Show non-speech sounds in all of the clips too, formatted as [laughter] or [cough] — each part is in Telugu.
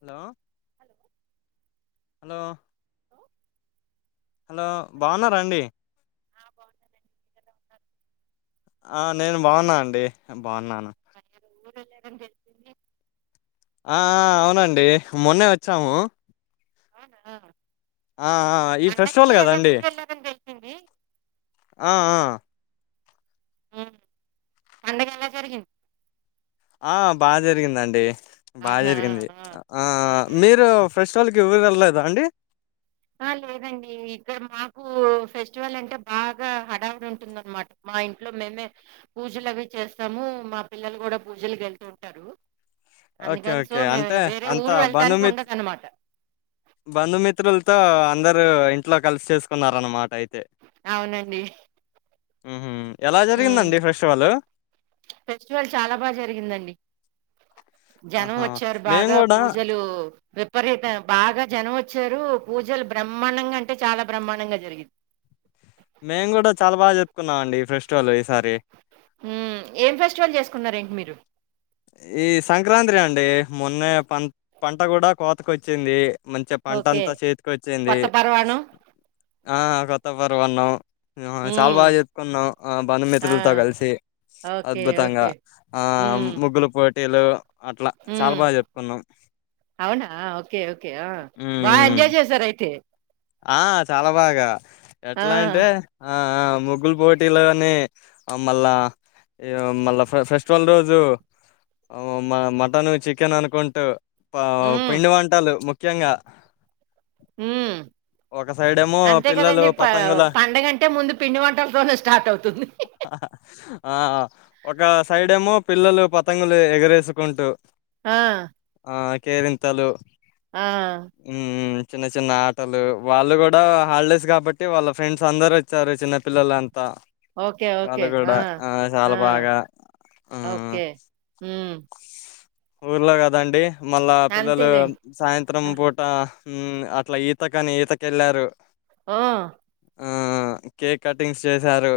Hello, hello hello hello hello, బాగున్నారా అండి. ఆ బాగున్నామండి, మీరు ఎలా ఉన్నారు. ఆ నేను బాగున్నా అండి, బాగున్నాను. [inaudible] జెప్పింది. ఆ ఆ అవునండి మొన్నే వచ్చాము. అవునా. ఆ ఆ ఈ పండక్కి ఫెస్టివల్ ఏదో కదండి, ఊరు వెళ్ళారని తెలిసింది ఆ ఆ ఉమ్ పండగ ఎలా జరిగింద్. ఆ బాగా జరిగిందండి, బా అవునా జరిగింది. ఆ ఓకే మీరు ఫెస్టివల్కి ఊరు ఎల్త్ ఎల్ లేదా అండి. ఆ లేదండి, ఇక్కడ మాకు ఫెస్టివల్ అంటే బాగా హడావుడి ఉంటుందన్నమాట్ మా మా ఇంట్లో మేమే పూజలు అవి చేస్తాము. మా పిల్లలు గుడా పూజలకి ఎళ్తు ఉంటారు. ఓకే అందుకని సో, ఓకే మేం అంటే వేరే ఊరు వెళ్ళటానికి ఉండదు అన్నమాట. బంధు మిత్రుల్ తో, అందరు ఇంట్లో కలిసి చేసుకున్నారాన్నమాట అయితే. అవునండి ఉహుమ్ ఎలా ఉమ్. జరిగిందండి ఫెస్టివలు. ఫెస్టివల్ చాలా బాగా జరిగిందండి జనం వచ్చారు బాగా, పూజలు విపరీత, బాగా జనం వచ్చారు. పూజలు బ్రహ్మాండంగా అంటే, చాలా బ్రహ్మాండంగా జరిగింద్. మేము గుడా చాలా బాగా జరుప్పుకున్నాం అండి ఫెస్టివల్ ఈసారి. హుమ్మ్ ఏం ఫెస్టివల్ జేసుకున్నార్ ఏంటి మీరు. ఈ సంక్రాంతి అండి, మొన్నే పన్, పంట గుడా కోతకి వచ్చింది. మంచిగా పంట ఓకే అంతా చేతికి ఓచ్చింది. కొత్త పర్వాణం ఆ కొత్త పరమాన్నాం. ఆ చాలా ఉమ్, బాగా జరుప్పుకున్నాం, ఆ ఆ, బంధుమిత్రులతో కల్సి. ఓకే అద్భుతంగా, ఓకే ఆ ఉమ్, ముగ్గులు పోటీలు. అట్లా, చాలా ఉమ్, బాగా జరుప్పుకున్నాం. అవునా ఓకే, ఓకే ఆ బా హ్మ్. ఎంజాయ్ చేసారు అయితే. ఆ చాలా బాగా, ఆ, ఎట్లా అంటే ఆ ఆ ముగ్గుల్ పోటీలునీ, ఆ మళ్ళా ఈ మళ్ళా ఫె, ఫెస్టివల్ రోజు ఆ మా మటన్, చికెన్ అనుకుంటూ పా ఉమ్, పిండి వంటలు ముఖ్యంగా, ఉమ్మ్ ఒక సైడ్ ఏమో అంతే పిల్లలు కదండి ప పతంగుల పండుగంటే ముందు పిండి వంటలతోనే స్టార్ట్ అవుతుంది ఆ ఒక సైడేమో పిల్లలు పతంగులు ఎగరేసుకుంటూ ఆ ఆ కేరింతలు ఆ ఉమ్ చిన్న చిన్న ఆటలు వాళ్ళు కూడా హాలిడేస్ కాబట్టి వాళ్ళ ఫ్రెండ్స్ అందరు వచ్చారు చిన్నపిల్లలు త ఓకే వాళ్ళు ఓకే కూడా ఆ చాలా ఆ. బాగా ఆ ఓకే ఉం ఊర్లో కదండి మళ్ళా పిల్లలు అంతేలెండి. సాయంత్రం ఆ! పూట ఉం అట్లా ఈతకని ఈతకెళ్ళారు ఆ ఆ కేక్ కటింగ్స్ చేసారు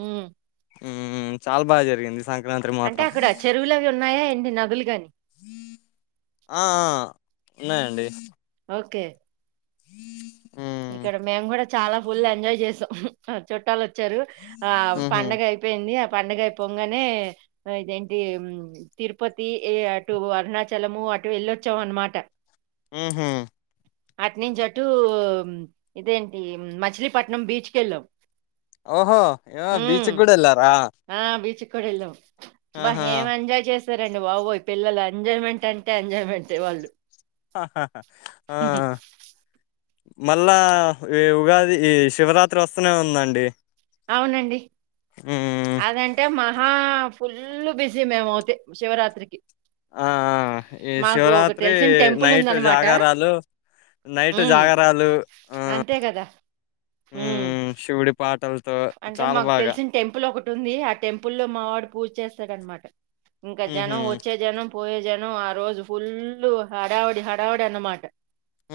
ఉం ఉం చాలా బాగా జరిగింది సంక్రాంతి మాత్రం అంటే అక్కడ చెరువులు అవి ఉన్నాయా ఏంటి నదులు గాని ఆ ఆ ఉన్నాయండి ఓకే హ్మ్ ఇక్కడ మేము కూడా చాలా ఫుల్ ఎంజాయ్ చేసాం చుట్టాలు వచ్చా వచ్చారు ఆ ఊహూ పండగ అయిపోయింది పండగయిపోంగానే ఇదిఏంటి తిరుపతి ఏ అటు అరుణాచలము పాటు వెళ్ళొచ్చాం అన్నమాట ఊహా అటి నుంచి అటు ఇదేంటి మచిలీపట్నం బీచ్కెళ్ళాం ఓహో ఏవ బీచ్కి కూడా ఎల్లారా క్కడ వెళ్ళాం అబ్బా ఏం ఎంజాయ్ చేస్ సారండి బాబోయు పిల్లలు ఎంజాయ్మెంట్ అంటే ఎంజాయమెంటే వాళ్ళు హా హా ఆ హుహు. మళ్ళా ఈ ఉగాది ఈ శివరాత్రి వస్తూనే ఉందండి అవునండి హ్మ్ అదంటే మహా ఫుల్ బిజీ మేము అవుతే శివరాత్రికి ఆ ఈ మాకు ఒక శివరాత్రి తెలిసిన నైట్ టెంపులుందనమాట. జాగారాలు నైటు హ్మ్. జాగరలు ఆ అంతే గదా! ఉ హ్మ్. ఊ శివుడి పాటల్ అంటే మాకు తెలిసిన టెంపుల్ ఒకటి ఉంది ఆ టెంపుల్ లో మావాడు పూజ చేస్తాడ అనమాట ఇంకా ఊహూ జనం వచ్చే జనం పోయే జనం ఆ రోజు ఫుల్ హడావడి హడావడి అన్నమాట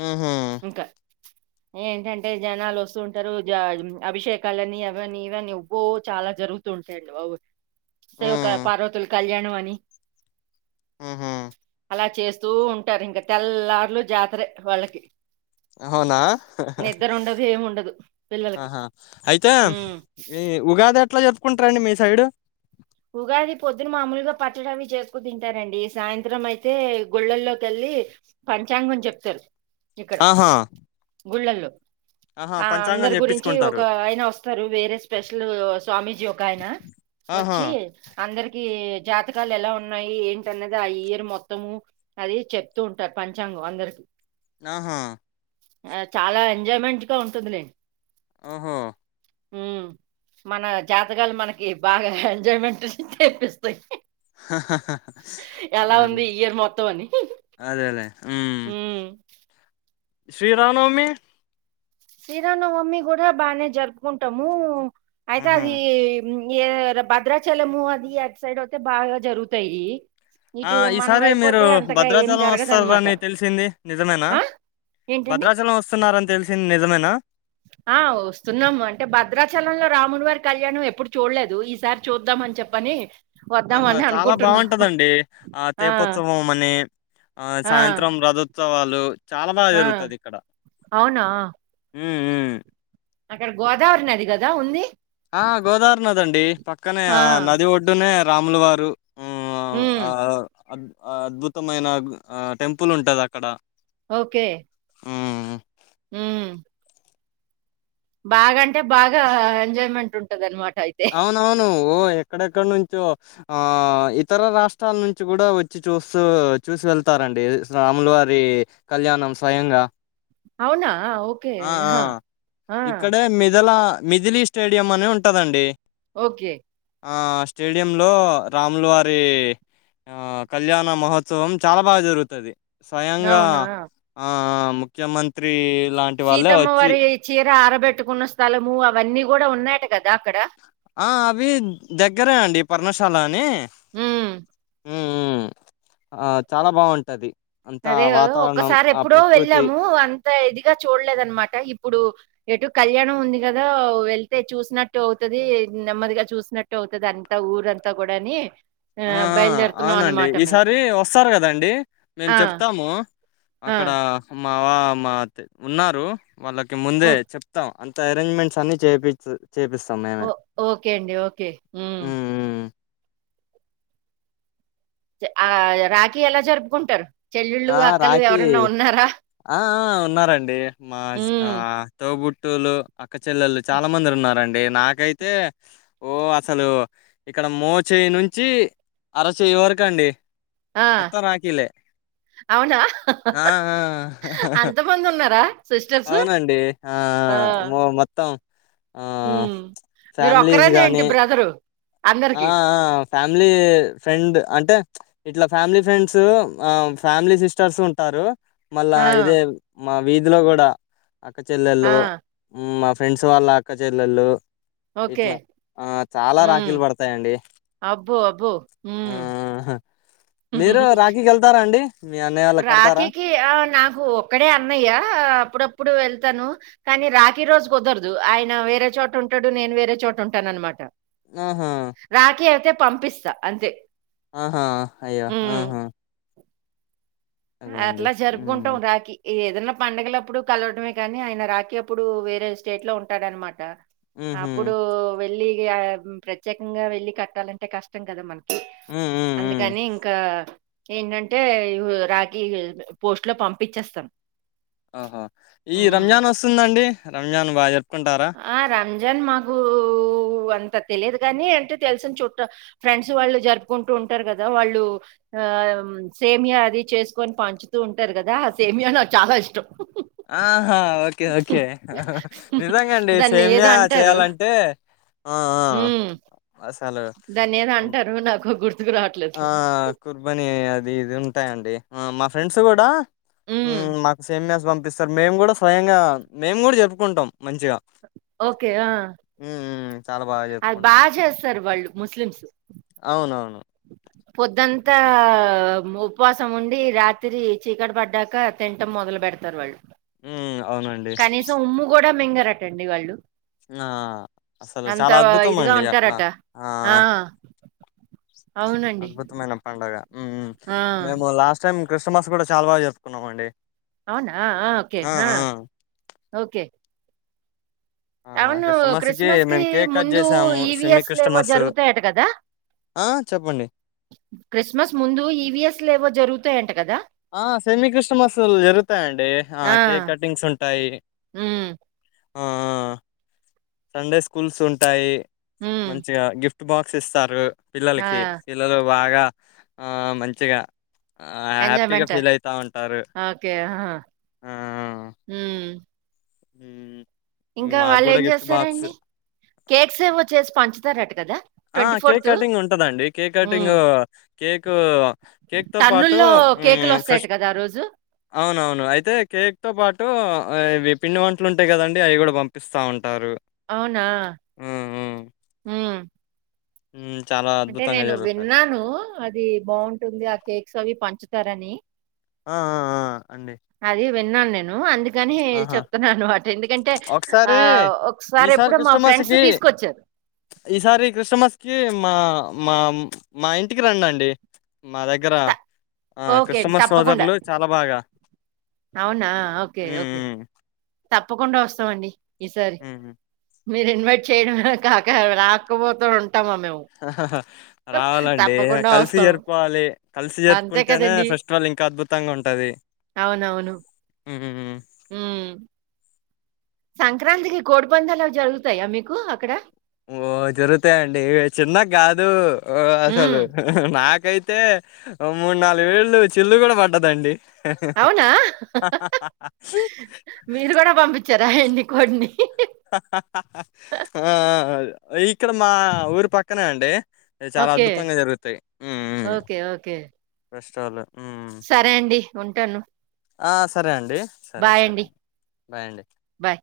ఊహూ ఇంకా ఏంటంటే జనాలు వస్తూంటారు జా అభిషేక్ కాలని అవనీ ఇవని అబ్బో చాలా జరుగుతుంటాయియండి బాబు శివ హ్మ్ పార్వతులు కళ్యాణం అని ఆ హా ఇలా చేస్తూ ఉంటారు ఇంకా తెల్లార్లు జాతరే వాళ్ళకి అవునా నిద్రుండదు, ఏముండదు పిల్లలకి. ఆహా అయితే హ్మ్. ఈ ఉగాది ఎట్లా జరుపుకుంటారండి మీ సైడు ఉగాది పొద్దున మామూలుగా పచ్చడి అవి చేసుకు తింటారండి సాయంత్రం అయితే గుళ్ళల్లో కేళ్ళి పంచాంగం చెప్తరు ఇక్కడ ఆహా గుళ్ళల్లో ఆహా ఆ పంచాంగం అందరి గురించి ఒక చెప్పించుకుంటారు ఆయన వస్తారు వేరే స్పెషల్ స్వామీజీ ఒక ఆయన ఆహా చ్చి అందరికి ఈ జాతకాలు ఎలా ఉన్నాయి ఏంటనది ఆ ఇయర్ మొత్తము అది చెప్తూ ఉంటారు పంచాంగ అందరికి ఆహా చాలా ఎంజాయ్మెంట్ గా ఉంటుందిలే ఆహా ఉ మన జాతకాలు మనకి బాగా ఎంజాయ్మెంట్ తెపిస్తాయి ఎలా అ ఉంది ఇయర్ మొత్తం అని అదేలే ఉమ్ హ్మ్. శ్రీరామనవమి శ్రీరామనవమి కూడా బానే జరుపుకుంటాము అయితే ఆహా అది ఏ భద్రాచలము అది అయాట్ సైడ్ అతే బాగా జరుగుతాయి ఆ ఇటు మనం ఈసారి మీరు వైపొతే అంతగా ఏం భద్రాచలం జరగదనమాట. వస్తారని తెలిసింది నిజమేనా ఆ! ఏంటండి? భద్రాచలం వస్తున్నారని తెలిసి నిజమేనా ఆ వస్తున్నాము అంటే భద్రాచలంలో రాముడి వారి కళ్యాణం ఎప్పుడు చూడలేదు ఈసారి చూద్దామని అని చెప్పని ఆహా వద్దామని చాలా అనుకుంటున్నాం. బాగుంటదండి ఆ తీపోత్సవం అని ఆ సాయంత్రం రథోత్సవాలు చాలా బాగా ఆ! జరుగుతది ఇక్కడ అవునా! ఉమ్ అక్కడ గోదావరి నది కదా ఉంది ఆ గోదావరి నదిండి పక్కనే ఆ నది ఒడ్డునే రాముల వారు ఉమ్ అ అద్భుతమైన టెంపుల్ ఉంటది అక్కడ ఓకే హ్మ్. ఉమ్ బాగాంటే బాగా ఎంజాయ్మెంట్ ఉంటది అనమాట అయితే అవునవును ఓ ఎక్కడెక్కడ నుంచో ఆ ఇతర రాష్ట్రాల నుంచి కూడా వచ్చి చూస్తూ చూసి వెళ్తారు రండి రాములువారి కళ్యాణం స్వయంగా అవునా ఓకే ఆ ఆ హా ఆ ఇక్కడే మిదల మిథిలీ స్టేడియం అనీ ఉంటదండి ఓకే ఆ స్టేడియంలో రాములు వారి ఆ కళ్యాణ మహోత్సవం చాలా బాగా జరుగుతది స్వయంగా అవునా ఆ ముఖ్యమంత్రి లాంటి వాళ్ళే సీతమ్మ వచ్చి వారి చీర ఆరబెట్టుకున్న స్థలము అవన్నీ కూడా ఉన్నాయట కదా అక్కడ ఆ అవి దగ్గరే అండి పర్ణశాల అని ఉమ్ ఉమ్ ఆ చాలా బాగుంటది అంతా అదే వాతావరణం ఒక్కసారి ఆ ఎప్పుడో ప్రకృతి వెళ్ళాము అంత ఇదిగా చూడలేదనమాట ఇప్పుడు ఎటు కళ్యాణం ఉంది కదా వెళ్తే చూసినట్టు అవుతుది నెమ్మదిగా చూసినట్టు అవుతుది అంత ఊరు అంతా కూడా అని ఆ అవునండి ఈసారి వస్తారు కదండి మేము ఆ! చెప్తాము ఆ! అక్కడ మావా మా ఉన్నారు వాళ్ళకి ఓ ముందే చెప్తాం అంత అరేంజ్మెంట్స్ అన్ని చేయిచ్చ చేపిస్తాం ఓ మేమే ఓకే అండి. ఓకే. హ్మ్. ఉమ్ ఆ రాఖీ ఎలా జరుపుకుంటారు చెల్లుళ్ళు, ఆ అక్కలు రాఖీ ఎవరన్నా ఉన్నారా? ఆ ఆ ఉన్నారండి మా ఆ హ్మ్. తోబుట్ బుట్టులు అక్క చెల్లెలు చాలా మంది ఉన్నరండి నాకైతే ఓ అసలు ఇ ఇక్కడ మోచ్యి నుంచి అరచెయ్యి వరకు అండి ఆ! మొత్తం రాకీలే అవునా? ఆ ఆ అంతమందున్నారా సిస్టర్సు? అవునండి ఆ ఆ మొ మొత్తం ఆ హ్మ్. ఫ్యామిలీస్ మీరొక్కరేనా ఏంటి గానీ బ్రదరు ఆ అందరికి? ఆ ఫ్యామిలీ ఫ్రెండ్ అంటే ఇట్లా ఫ్యామిలీ ఫ్రెండ్స్ ఆ ఫ్యామిలీ సిస్టర్స్ ఉంటారు మళ్ళా ఆ! ఇదే మా వీధిలో కూడా అక్క ఆ! చెల్లెళ్ళు మ్ మా ఫ్రెండ్స్ వాళ్ళ అక్క చెల్లెళ్ళు ఓకే. ఇట్లా ఆ చాలా హ్మ్. రాఖీలు పడ్ తయాండి అబ్బో! అబ్బో! హ్మ్. ఆహా మీరు రాఖీకేళ్తారా అండి మీ అన్నయ్య వాళ్ళకి కడతారా రాఖీకి ఆ నాకు ఒక్కడే అన్నయ్య అప్పుడప్పుడు వెళ్తాను కానీ రాఖీ రోజు కుదరదు ఆయన వేరే చోట ఉంటాడు నేను వేరే చోట ఉంటాను అనమాట ఆహా రాఖీ అయితే పంపిస్తా అంతే ఆహా అయ్యే హ్మ్. ఆహా అదే అండి అట్లా హ్మ్ జరుపుకుంటాం రాకి ఏదైనా పండుగలప్పుడు కలవడమే కానీ ఆయన రాకి అప్పుడు వేరే స్టేట్ లో ఉంటాడన్నమాట ఉహు అప్పుడు వెళ్ళి ప్రత్యేకంగా వెళ్లి కట్టాలంటే కష్టం కదా మన్ హ్మ్ హ్మ్ హ్మ్ అందుకని ఇంకా ఏంటంటే రా కి పోస్ట్ లో పంపించేస్తాం ఆహ ఈ రంజాన్ వస్తుందండి రంజాన్ బ జర్ ఆ రంజాన్ మకు కు అంత తెలియదు గాని అంటే తెలిసిన చుట్ట ఫ్రెండ్స్ వాళ్ళు జరుపుకుంటూ ఉంటారు కదా వాళ్ళు ఆ సేమియా అది చేసుకొని పంచుతూ ఉంటారు కదా ఆ సేమియా నాకు చాలా ఇష్టం ఆహా ఓకే ఓకే నిజ మే అండి దాన్ని సేమ్య ఏదో అంటారు చేయాలంటే ఆ ఆ అసలు దాని ఏదొ హ్మ్. అంటారు నాకు గుర్ ఆ కుర్బని అది ఇది ఉంటాయండి మా ఫ్రెండ్స్ కూడా ఉమ్, మ్ మాకు సేమ్యాస్ పంపిస్తారు మేము కూడా స్వయంగా మేము కూడా చేప్పుకుంటాం మంచిగా ఓకే ఆ. మ్ అది బాగా చేస్తారు వాళ్ళు ముస్లిమ్స్ అవునవును [inaudible] పొద్దంతా ఉపవాసం ఉండి రాత్రి చీకటి పడ్డాక తింటం మొదలు పె పెడుతర్వాల్ మ్ అవునండి మింగారట అండి వాళ్ళు ఆ అసలు అంత చాలా అద్భుతం ఇదిగా అండి అట్లా ఉంటారట ఆ అవునండి అద్భుతమైన పండగా ఆ మేము లాస్ట్ టైం క్రిస్టమస్ కూడా చాలా బాగా చెప్తున్నాంమండి అవునా ఆ ఓకే ఆ ఓకే ఆ అవును క్రిస్టమస్కి క్రిస్మస్ కి మేము కేక్ కట్ ముందు చేసాము సెమి ఈవీఎస్ లేవో క్రిస్టమస్ జరుగుతాయట కదా ఆ చెప్పండి క్రిస్మస్ ముందు ఈవిఎస్ లో లేవో జరుగు ఆ సెమీ కృష్టమసుల్ జరుగుతాయండి ఆ కేక్ కటింగ్స్ ఉంటాయి హమ్ ఆ సండే స్కూల్స్ ఉంటాయి ఉమ్, మంచిగా గిఫ్ట్ చ బాక్స్ ఇస్తారు ఆ పిల్లలకి పిల్లలు బాగా ఆ మంచిగా ఆ హ్యాపీగా ఎంజాయ్మెంట్ ఫీల్ అయితా ఉంటారు ఓకే ఆ, ఆ ఉమ్. హ ఇంకా వాళ్ళు ఏం చేస్తారండి కేక్స్ ఏవో చేేసి పంచుతారట కదా ఆ కేక్ కటింగ్ ఉంటదండి కేక్ కటింగ్ హ్మ్. కేక్ కేక్ తో పాటు కేకులు ఫ్రెష్ వస్తాయి కదా రోజు అవునవును అయితే కేక్ తో పాటు విన్ని వంటలు ఉంటాయి కదండి అవి కూడా పంపిస్తా ఉంటాయి అవునా హ్మ్. హ హ్మ్. చాలా అంటే అద్భుతంగా నేను జరుగుతది. విన్నాను అది బాగుంటుంది ఆ కేక్స్ అవి పంచుతారని ఆ ఆ ఆ అండి అది విన్నాను నేను అండి కాని ఆహా! చెప్తున్నా అన్నమాట ఎందుకంటే ఆ ఒకసారి ఒకసారి ఎప్పుడో మా ఫ్రెండ్స్ తీసుకొచ్చారు ఈ సారి క్రిస్మస్ కీ మా మ మా ఇంటికి రండి ఆంటీ మా దగ్గర త ఆ ఓకే అండి. క్రిస్టమస్ తప్పకుండా. సోదరులు చాలా బాగ అవునా ఓకే ఓకే ఈసారి హ్మ్. హ్మ్. మీరు ఇన్వైట్ చేయడం కాక రాకపోత ఉంట హా హాహా రావాలండి తప్పకుండా కలిసి వస్తాం. జరుపుకోవాలి కలిసి అంతే జరుపుకుంటేనే కదండీ! ఫెస్టివల్ ఇంకా అద్భుతంగా ఉంటది అవునవును హమ్ సంక్రాంతికి కోడి పందాలుఅవి జరుగుతాయా మీకు అక్కడ ఓ జరుగుతాయండి చిన్న కాదు అసలు హ్మ్. నాకు నాకైతే మూడు నాలుగు వెళ్లు చిల్లు కూడా పడ్డదండి అవునా మీరు కూడా పంపించారా ఎన్ని కోడిని ఆ ఇక్కడ మా ఊరు పక్కనే అండి చాలా ఓకే. అద్భుతంగా జరుగుతాయి ఓకే. ఓకే. సరే అండి. ఉంటాను అ సరే అండి సరే బాయ్ సరే అండి. అ బాయ్ అండి బాయ్.